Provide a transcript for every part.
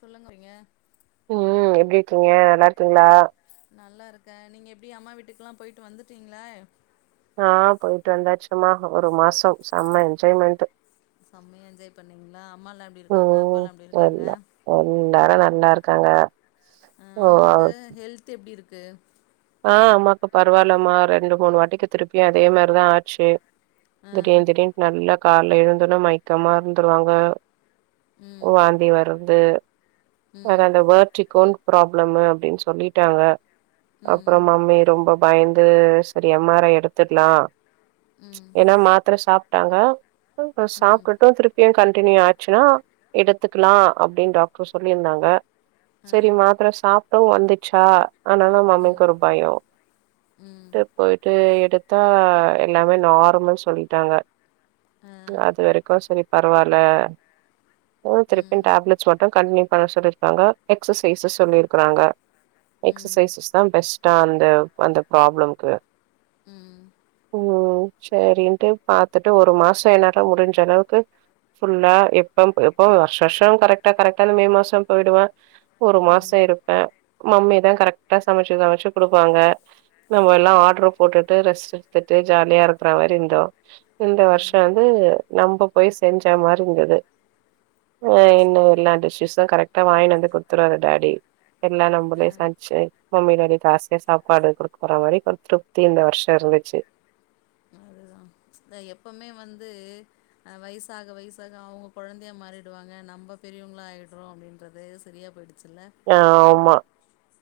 சொல்லுங்க வறீங்க ம் ம் எப்டி இருக்கீங்க நல்லா இருக்கீங்ளா நல்லா இருக்க நீங்க எப்டி அம்மா வீட்டுக்ல்லா போய்ட்டு வந்துட்டீங்ளா ஆ போயிட்டு வந்தாச்சுமா ஒரு மாசோ செம்ம என்ஜாய்மெண்ட் செம்மையா என்ஜாய் பண்ணீங்ளா அம்மாலா எப்டி இருக்காங்க ம் அப்பாலா எப்டி இருக்காங்க எல்லா எல்லாரு நல்லா இருக்காங்க ஓ அம்மாக்கு ஹெல்த் எப்டி இருக்கு ஆ அம்மாவுக்கு பரவால்லம்மா ரெண்டு மூணு வாட்டிக்கு திருப்பி அதே மாரிதா ஆச்சி அ திடீர் திடீர்னு நல்ல காலைல எழுந்தோன மயக்கமா இருந்துருவாங்க ம் வாந்தி வருது அத ம் அந்த வேர்டிக்குன் ப்ராப்ளமு அப்டின் சொல்லிட்டாங்க அப்புறோ ம் மம்மி ரொம்ப பயந்து செரி எம் ஆர் ஐ எடுத்துட்லா ம் ஏனா மாத்தர சாப்ட்டாங்க ம் சாப்டுட்டு திருப் பியு கண்டினியூ ஆச்சுன்னா எடுத்துக்கலா அப்டின் டாக்டர் சொல்லிருந்தாங்க அ செரி மாத்ர சாப்டவு வந்துச்சா ஆனால ம் மம்மிக் ஒரு பயோ ம் ட்டு போய்ட்டு எடுத் தா எல்லாமே நார்மல் சொல்லிட்டாங்க அ அது வெரைக்கு செரி பரவால்ல ம் திருப்பியு டேப்லெட் ஸ் மட்டு கண்டியூ பண்ண சொல்லிருக்காங்க எக்சசைசஸ் சொல்லிருக்காங்க ம் எக்ஸசைசஸ் தா பெஸ்டா அந்த அந்த ப்ராப்ளம்கு ம் ஒ சேரின்ட்டு பாத்துட்டு ஒரு மாசோ என்னாட்ல முடிஞ்சளவுக்கு ஃபுல்லா எப்பம் எப்பவு வருஷ வருஷ்சம் கரக்டா கரக்டாந்து மே மாசம் போய்டுவா ஒரு மாசோ ம் இருப்பே மம்மிதா கரெட்டா சமச்சு சமச்சு குடுப்பாங்க நம்ம எல்லா ஆட்ரு போட்டுட்டு ரெஸ்ட் எடுத்துட்டு ஜாலியா இருக்கற மாரி இருந்தோ இந்த வருஷ ம் வந்து நம்ப போய் செஞ்ச மாரி இருந்தது ஆ என்ன எல்லா டிஷ்ஸஸு கரெக்டா வாய்ன்னு வந்து குடுத்துருவாரு டாடி எல்லா அ நம்பளே சம்ச்சு மம்மி டாடி காஸ் செர் சாப்பாடு குடுக்க போற மாரி ஒரு திருப்தி இந்த வருஷோ இருந்துச்சி தா எப்போமே வந்து ஆ வயசாக வயசாக அவுங்க கொழந்தையா மாறிடுவாங்க நம்ப பெரியவங்களா ஆய்டுறோ அப்டின்றது செரியா புடிச்சில்ல ஆ ஆமா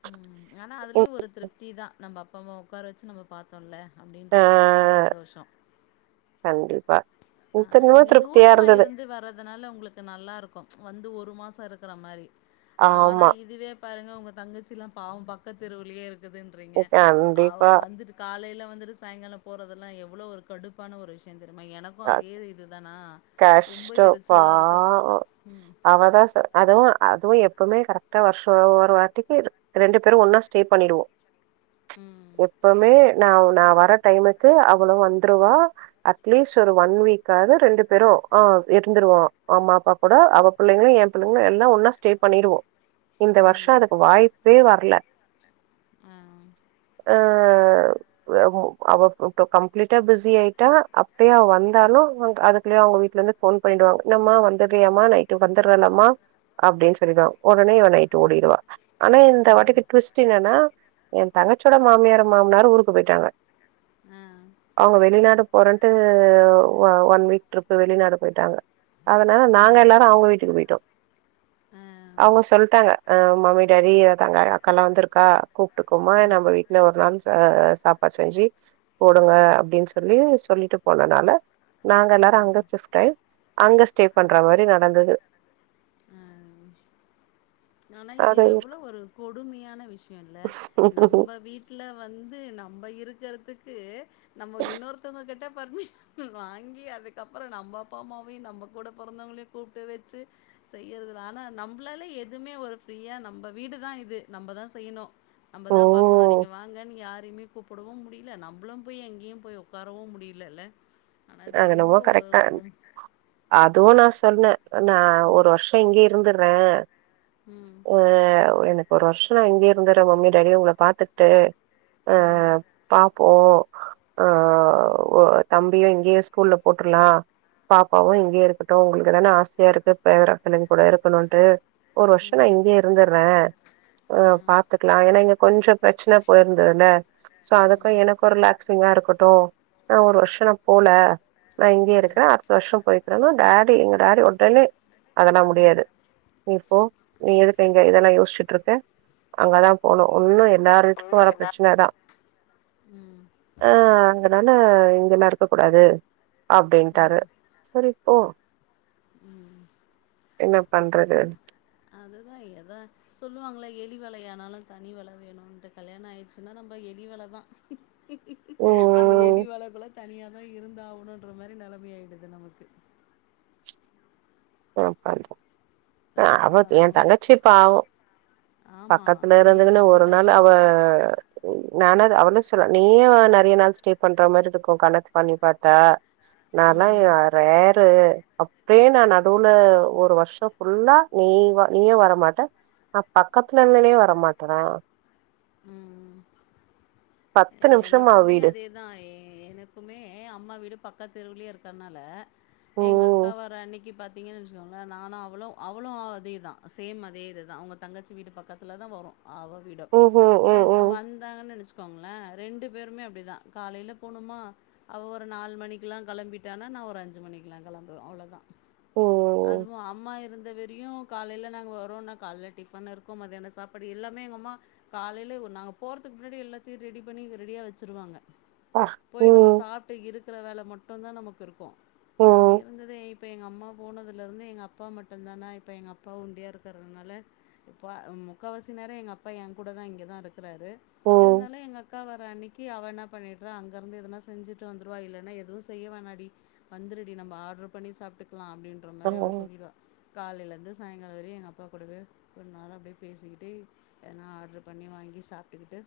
ம் ஆனா அதுலயு ஒரு திருப்தி தா நம்ப அப்பா அம்மாவ உக்கார வச்சு நம்ம பாத்தோல்ல அப்புடின்ற ஒரு ஆ சந்தோஷோ கண்டிப்பா அ திரும்ப நீங்க திருப்தியா தூரமா இருந்தது இருந்து வர அதனால உங்களுக்கு நல்லா இருக்கு வந்து ஒரு மாசோ இருக்குற மாரி ஆனா ஆமா இதுவே பாருங்க ஒங்க தங்கச்சில்லா பாவோ பக்கத் தெருவுலயே இருக்குதுன்றீங்க அவ் கண்டிப்பா. வந்துட்டு காலையில வந்துட்டு சாய்ங்கால போறதெல்லா எவ்ளோ ஒரு கடுப்பான ஒரு விஷ்ய தெரியுமா எனக் கோ அ அதே இதுதானா ரொம்ப கஷ்டம். எரிச்சலா இருக்கு ம் அவதா சொ அதுவு அதுவு எப்போமே கரெட்டா வர்ஷோ ஒரு வாட்டிக்கு ரெண்டு பேர் ஒன்னா ஸ்டே பண்ணிடுவோ ம் எப்போமே நாவ் நா வர டைமுக்கு அவளு வந்துருவா அட்லீஸ் ட்டு ஒரு ஒன் வீக்காது ரெண்டு பேரு ஆ இருந்துருவோ அம்மா அப்பா கூட அவ பிள்ளைங்களு எ பிள்ளைங்களு எல்லா ஒன்னா ஸ் ஸ்டே பண்ணிருவோ இந்த ம் வர்ஷோ ம் அதுக்கு வாய்ப்பே வரல ஆ அ அவ் அவோ இப்பப்போ கம்ப்ளீட்டா பிஸி ஆயிட்டா அப் ட்டுயு வந்தார்னா வந் அதுக்குள்ளயு அவங்க வீட்ல இருந்து ஃபோன் பண்ணிவாங்க என்னம்மா வந்துட்டியாமா நைட்டுக்கு வந்தட்றேலமா அப்டின் சொல்லிடுவாங் ஒடனே இவ நைட்டு ஓடிருவா ஆனா இந்த ம் வாட்டிக்கு டு்விஸ்ட் என்னன்னா எ தங்கச்சோட மாமியாரு மாமனாரு ஊருக்கு போயிட்டாங்க ஆ அவங்க வெளிநாடு போறன் ஒ ஒன் வீக் ட்ரிப்பு வெளிநாடு போய்ட்டாங்க அதனால நாங்க எல்லாரு அவங்க வீட்டுக் போய்ட்டோ ஆ ஆ அவுங்க சொல்ட்டாங்க அ மம்மி டாடி தங்க அக்கால்லா வந்துருக்கா கூப்புட்டுக்கோமா ம் நம்ப வீட்ல ஒரு நாள் அ சாப்பாட் செஞ்சு போடுங்க அப்டின் சொல்லி சொல்லிட்டு போனனால நாங்க எல்லாரு அங்க ம் சிப்ட் ஆய் அங்க ஸ்டே பண்ற மாரி நடந்தது ம் ஆனா இது அது எவ்ளோ ஒரு கொடுமையான விஷ்யோல்ல நம்ப வீட் ட்ல வந்து நம்ம இருக்கறதுக்கு நம்ம இன்னொருத்தவங்க கிட்ட பர்மிஷன் வாங்கி அதுக்கப்புறோ நம்ம அப்பா அம்மாவையு நம்ம கூட பொறந்தவங்களையு கூப்ட்டு வெச்சு செய்யறதுனால நம்மளாலே எதுமே ஒரு ஃப்ரீயா நம்ப வீடுதா இது நம்பதா செய்யணு நம்ம ஓ தா பாக்கணு நீங்க வாங்கன் யாரையுமே கூப்புடவு முடில நம்பளு போய் எங்கேயு போய் உக்காரவு முடிலல்ல ஆனா இது அது ரொம்ப என்னமோ கரெக்ட் ஒர் தா ஒரு அதுவு நா சொன்னே நா ஒரு ம் வருஷோ இங்கயே இருந்துட்றே ம் ஆ எனக்கு ஒரு வருஷோ நா இங்கயே இருந்தட்றே மம்மி டேடி உங்கள பாத்துக்ட்டு அ ம் பாப்போ அ தம்பியு இங்கயே ஸ்கூல்ல போட்ருலா பாப்பாவு இங்கயே இருக்ட்டு உங்குளுக்கு தானே ஆசையா இருக்கு பேரப்பிள்ளைங் கூட இருக்கணுன்ட்டு ஒரு வருஷ நா ம் இங்கயே இருந்தட்றே அ ஆ பாத்துக்லா ஏனா இங்க கொஞ்ச பிரச்சன போயிருந்ததுல்ல சோ அதுக்கு ம் எனக்கு ரிலாக் ஸ்சிங்கா இருக்கட்டு நா ஒரு வருஷோ நா போல நா இங்கயே ஆ இருக்கறே அ த்த வருஷோ போய்க்றனா டாடி எங்க டாடி ஒடனே அதெல்லா முடியாது நீ போ நீ எதுக் இங்க இதெல்லா யோஸ்சிட் இருக்க அங்கதா போனு ஒன்னு எல்லாரு வீட்டுக்கு இன்னு வர என்ன பிரச்சனை தா ம் அ அங்கதானே இங்கெல்லா இருக்க கூடாது அப்டின்ட்டாரு போ ம் என்ன பண்றது அதுதா எதா சொல்லுவாங்கள எலி வலையானாலு தனி வல வேணுட்டு கல்யாண ஆயிட்ச்சி இல்ன்னா நம்ம எலி வலதா அந்த ம் எலி வலைக்குள்ள தனியாதா இருந்தாகணுன்ற மாரி நெலமை ஆயிடுது நமக்கு அ அவ அதுதா எ ரொ தங்கச்சி பாவோ ஆமா பக்கத்துல உண்மையா இருந்துக்குனு ரொம்ப ஒரு நாள் அவ கஷ்டந்தா நானாத் அவளே சொல்ற நீயு நெறைய நாள் ஸ்டே பண்ற மாரி இருக்கு கணக் பண்ணி பாத்தா நா லா ம் யார் ரேரு அப்வே நா நடுல ஒரு வருஷோ ஃபுல்லா நீ வா நீயு வரமாட்ட னா பக்கத்துல இருந்துனே வரமாட்டரா ம் ம் பத்து நிமிஷமா எனக்குமே வீடு அதே தா எனக்குமே அம்மா வீடு பக்க தெருவுலையே இருக்கறனால எங்க அக்கா ம் வர அன்னிக்கு பாத்தீங்கன்னு வெச்சுக்கோங்ளே நானு அவ்ளு அவ்ளு அதேதா சேம் அதே இது தா ஒங்க தங்கச்சி வீடு பக்கத்துல தா வரு அவவிடம் ம் ம் ரெ ம் ம் வந்தாங்கன்னு நெனச் இருக்கோங்ளா ரெண்டு பேருமே அப்டிதா காலைல போனமா அவ ஒரு நாலு மணிக்குலா கெளம்பிட்டானா நா ஒரு அஞ்சி மணிக்குலா கெளம்புவே அவ்ளவுதா ம் அதுவு அம்மா இருந்த வீடு யு காலைல நாங்க வரோன்னா காலைல டிஃபன் இருக்கு மத்தியான சாப்பாடு எல்லாமே எங்க அம்மா காலைலே நாங்க போறதுக்கு முன்னாடி எல்லா தியு ரெடி பண்ணி ரெடியா வச்சிருவாங்க போய் நம்ம சாப் இருக்கிற வேல மட்டுதா நமக்கு இருக்கு அப்டி இருந்ததே இப் இப்ப எங்க அம்மா போனதுல இருந்து எங்க அப்பா மட்டுதானா இப்ப எங்க அப்பா ஒண்டியா இருக்கறதுனால இப்ப முக்காவாசி நேர எங்க அப்பா ஏ கூட தா இங்க தா இருக்கிறாரு இருந்தாலு எங்க அக்கா வற அன்னிக் கி அவ என்ன பண்ணிட்றா அங்க இருந்து எதனா செஞ்சிட்டு வந்துருவா இல்லன்னா எதுவு செய்ய வேணாடி வந்துருடி நம்ம ஆட்ரு பண்ணி சாப்ட்டுக்கலா அப்டின்ற மாரி ஆமா, அவ சொல்லுவா காலைல இருந்து சாய்ங்கால வரையு எங்க அப்பா கூடவே ஒரு நாளா அப்டியே பேசிக்கிட்டே எதனா ஆரட்ருரு பண்ணி வாங்கி சாப்ட்டுக்கிட்டு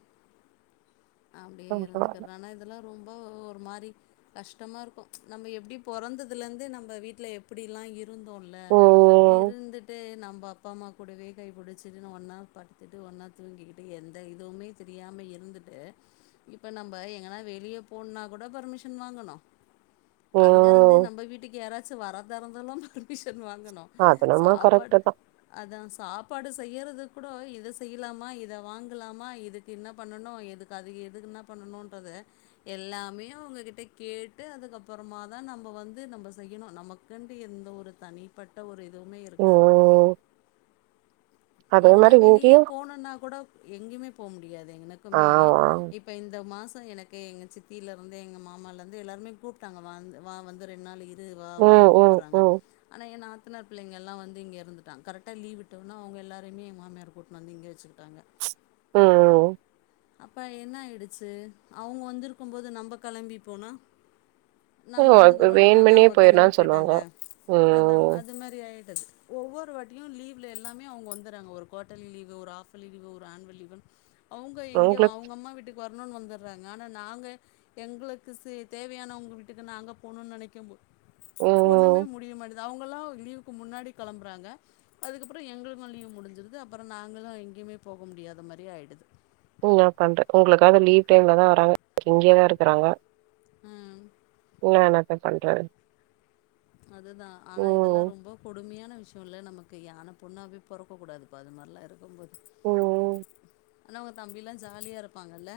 அப்டியே ஆமா, பரவாயில்ல. இருந்துகிறது ஆனா இதெல்லா ரொம்ப ஒரு மாரி கஷ்ட்டமா இருக்கு நம்ம எப்டி பொறந்ததுலருந்து நம்ம வீட்ல எப்டிலா இரு இருந்தோல உம், இருந்துட்டு நம்ம அப்பா அம்மா கூடவே கை புடிச்சிட்டு ஒன்னா படுத்துட்டு ஒன்னா தூங்கிட்டு எந்த இதுவுமே தெரியாம இருந்துட்டு இப்ப நம்ம எங்கன்னா வெளிய போணனா கூட பர்மிஷன் வாங்கணு அங்க இருந்து உம். நம்ம வீட்டுக்கு யாராச்சு வரத இருந்தாலு மிஷின் வாங்குனு அது நம்ம சாப்பாடு கரெக்ட் தான் அதா சாப்பாடு செய்யறது கூட இத செய்யலாமா இத வாங்கலாமா இதுக் என்ன பண்ணணு எதுக்கு அதுக்கு எதுக்கு என்ன பண்ணணுன்றது எல்லாமே அவங்ககிட்ட கேட்டு அதுக்கப்றமா தா நம்ம வந்து நம்ம செய்யணு நமக் கிண்டு எந்த ஒரு தனிப்பட்ட ஒரு இதுமே இருக்காது உம், அதே எங்கன்னா மாதிரி வெளியே இங்கேயும் போனுன்னா கூட எங்கேமே போ முடியாது எனக்குமே ஆமா இப் இப்ப இந்த மாச எனக்கு எங்க சித்தியில வந்து எங்க மாமால இருந்து எல்லாருமே கூப்பிட்டாங்க வா வந்து ரெண்டு நாள் இரு இதூ உம், வாவான்னு உம், கூப்பிட்டுறாங்க உம், ஆனா என் நாத் சின்னாப் பிள்ளிங்கெல்லா வந்து இங்க இருந்துட்டா கரெக்டா லீவ் விட்ட வுட்டோன அவங்க எல்லார் அப்பமே எங் மாமியார் கூட்டனு வந்து இங்கே வச்சிக்கிட்டாங்க ம் ம் அப்போ என்ன ஆயிடுச்சு அவங்க வந்திருக்கூ நம்ம போது நம்ப கிளம்பி போனா நாங்க உம், இப்ப வந்துக்குறோ இன்றதுனால வேணுமென்னே அவங்க கிளம்பி போயிடலாம்னு சொல்லுவாங்க போயிட்டாங்க அதான் உம், அது மாரி ஆயிட்டத் ஒவ்வொரு வாட்டியூ லீவ்ல எல்லாமே அவங்க வந்துட்ன் ங்க ஒரு குவடர்லீ் லீவூ ஒரு ஹாப்லீ லீவு ஒரு ஆன்வல் லீவுன்னூ அவங்க இங்க உங்களுக்கு அவங்க அம்மா வீட்டுக்கு வரணும்ன்னு வந்துட்றாங்க ஆனா நாங்க எங்களுக்கு சே தேவையானவங்க வீட்டுக்கு நாங்க போவ்னூ நினைக்கூ போது ஒண்ணுமே உம், முடியமாட்டேங்குது அவங்கல்லா லீவுக்கு முன்னாடி கிளம்புறாங்க அதுக்கப்புறோ எங்களுக்கூ லீவு முடிஞ்சிருது அப்றோ நாங்களு எங்கேயுமே போக முடியாத மாதிரி ஆயிடுது ஓ நா பண்றே ஒங்ளுக்காது லீவ் டைம்ல தா வராங்க இங்கே தா இருக்குறாங்க அ நா என்னாத்த பண்றே அதுதா ஆனா இதெல்லா உம், ரொம்போ கொமையான விஷயம்ல நமக்கு யா அனுப்புன்னா அப்டியே பொறக்க கூடாதுப்பா அது மாரிலா இருக்கம் போது ஓ ஆனா அவங்க தம்பில்லா ஜாலியா இருப்பாங்கல்ல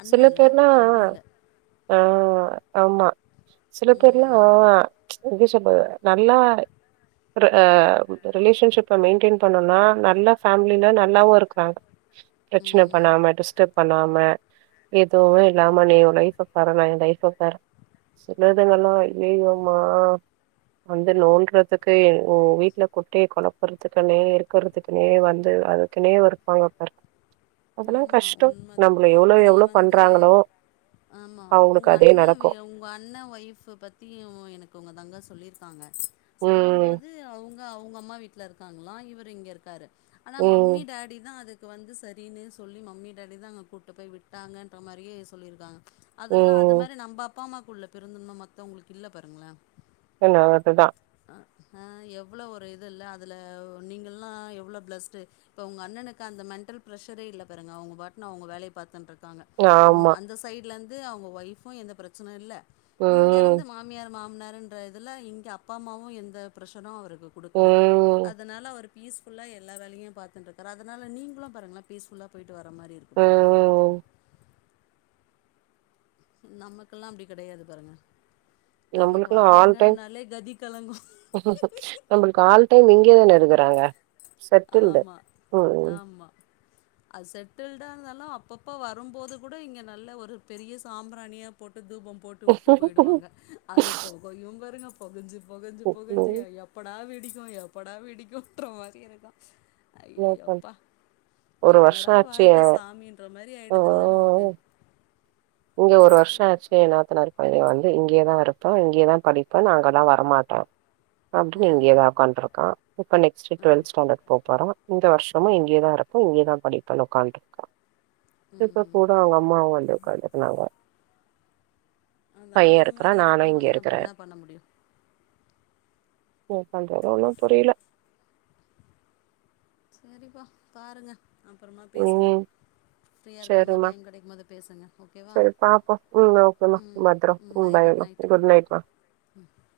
அண்ணன்ல்ல தம்பில்ல ஆ ஆமா சில பேர்லா ம் ஆ எப்டி சொல்றது நல்லா பிற ஆ ரிலேஷன்ஷிப் இப்ப மெயின்டென் பண்ணுன்னா நல்லா ஃபேமிலில நல்லாவூ இருக்குறாங்க பிரச்சன ம் பண்ணாம டிஸ்டர்ப் பண்ணாம எதுவூ இல்லாம நீ ஊ லைஃப் பாரு நா ஏ லைஃப் பாறு சின்னதுங்கல்லூ நீங்கம்மா வந்து நோட்றத்து இதுக்கு ஓ வீட்ல குட்டய கொழப்பறதுக்குனே இருக் க்குறதுக்குனே வந்து அதுக்குனே இருப்பாங்க பாரு அதெல்லாம் ஆமா கஷ்டம். உண்மதா நம்மள எவ்வளோ இதுல எவ்வளோ வந்து பண்றாங்களோ, ஆமா அவங்களுக்கு உங்க அதே அண்ணெ நடக்கும். வீட் உங்க அண்ணெ ஒயீஃப் பத்தி உ எனக்கு உங்க தங்க சொல்லியிருக்காங்க சொல்லூ ம், போது தூ அவுங்க அவுங்க அம்மா வீட்ல இருக்காங்களா இவரூ இங்க இருக்காரு ஆனா ம், மம்மி டேடி தா அதுக் இது வந்து சரின்னு சொல்லி மம்மி டாடி தா அங்க கூப்ட்டு போய் விட்டாங்கன்ற மாரியே சொல்லியிருக்காங்க அதெல்லா அது ம். மாதிரி நம்ம அப்பா அம்மாக்குள்ள பெருந்தன்மை மத்தவங்களுக்கு இல்ல பாருங்களே என்ன அதுதா எவ்வளோ ஒரு இது இல்ல அதுல நீங்கள்லா எவ்ளோ பிளஸ்டு இப்ப உங்க அண்ணனுக்கு அந்த மென்டல் பிரஷரே இல்ல பாருங்க அவங்க பாட்னூ அவங்க வேலய பார்த்துன் இருக்காங்க அங் ஆமா. அந்த சைட்ல இருந் து அவங்க ஒய்ஃபும் எந்த பிரச்சன இல்ல இங்க இருந்து ம் மாமியார் மாமனார்ன்னு ன்ற இதில இங்கே அப்பா அம்மாவும் எந்த பிர்ஷரும் அவருக்கு கொடுக்கல ம் அதனால அவர் பீஸ் ஃபுல்லா எல்லா வேலையூ பார்த்துன்ட்டுருக்காரு அதனால நீங்களு பாருங்கலே பீஸ் ஃபுல்லா போய்டிட்டு வர மாரி இருக் பாருங்கலே அந்த வீட்டுக்கு ம் நமக்கெல்லா அப்டி கிடையாது பாருங்க நமக்கு நம்மளுக்கெல்லா ஆல் வராங்க டைம் னாலே கதி கலங்கூ நம்மளுக்கு ஆல் டைம் இங்கே தானே இருக்குறாங்க செட்டில்டு ஆமா, ம் ம் ஆமா. அது செட்டில்டா இருந்தாலூ அப்பப்போ வரும்போது கூட இங்கே நல்ல ஒரு பெரிய சாம்பிராணியா போட்டு தூபம் போட்டு வுட்டு போயிடுவாங்க அது போகையூ பாருங்க பெகஞ்சு பெகஞ்சு பெகஞ்சு ம். யா எப்படா வெடிக்கூ எப்படா வெடிக்கும்ன்ற மாரி இருக்கோ ஐயே லோக்கல். யப்பா ஒரு வருஷோ என்னடா ஆச்சு வாழ்க்கை சாமின்ற மாரி ஆ ஆயிடுதுல்ல நமக்கு இங்க ஒரு வருஷோ ஆச்சு என் நாத்தனார் பையே வந்து இங்கயேதா இருப்பான் இங்கயேதா படிப்பே நா அங்கெல்லா வரமாட்டோ அ, அப்படின்னு இங்கோ தா உக்காண்டு இருக்கா இப்ப நெக்ஸ்ட் டுவெல்த் ஸாண்டர்ட் போவ் பேறா இந்த வருஷோமே இங்கேதா இருப் பவூ இங்கேதா படிப்பேன் உக்கான்ட்டுருக்கா இப்ப ம். கூட அவங்க அம்மாவ வந்து உக்காந்துக்குனாங்க அதான் பையே இது இருக்கிறா மாரி நானு இங்க இருக்கும்போது நம்ப இருக்கிறே என்ன பண்ண முடியும்? ஓபன் றாரு ஒன்னு புரியல செரிப்பா பாருங்க அப்பறமா பேசுங்க ம் ஃப்ரீயா இருக்கு போது சரிம்மா டைம் கெடைக்கு போது பேசுங்க ஓகேவா ம் திறோ ம் பாயை ம்மா குட் நைட் மா ம்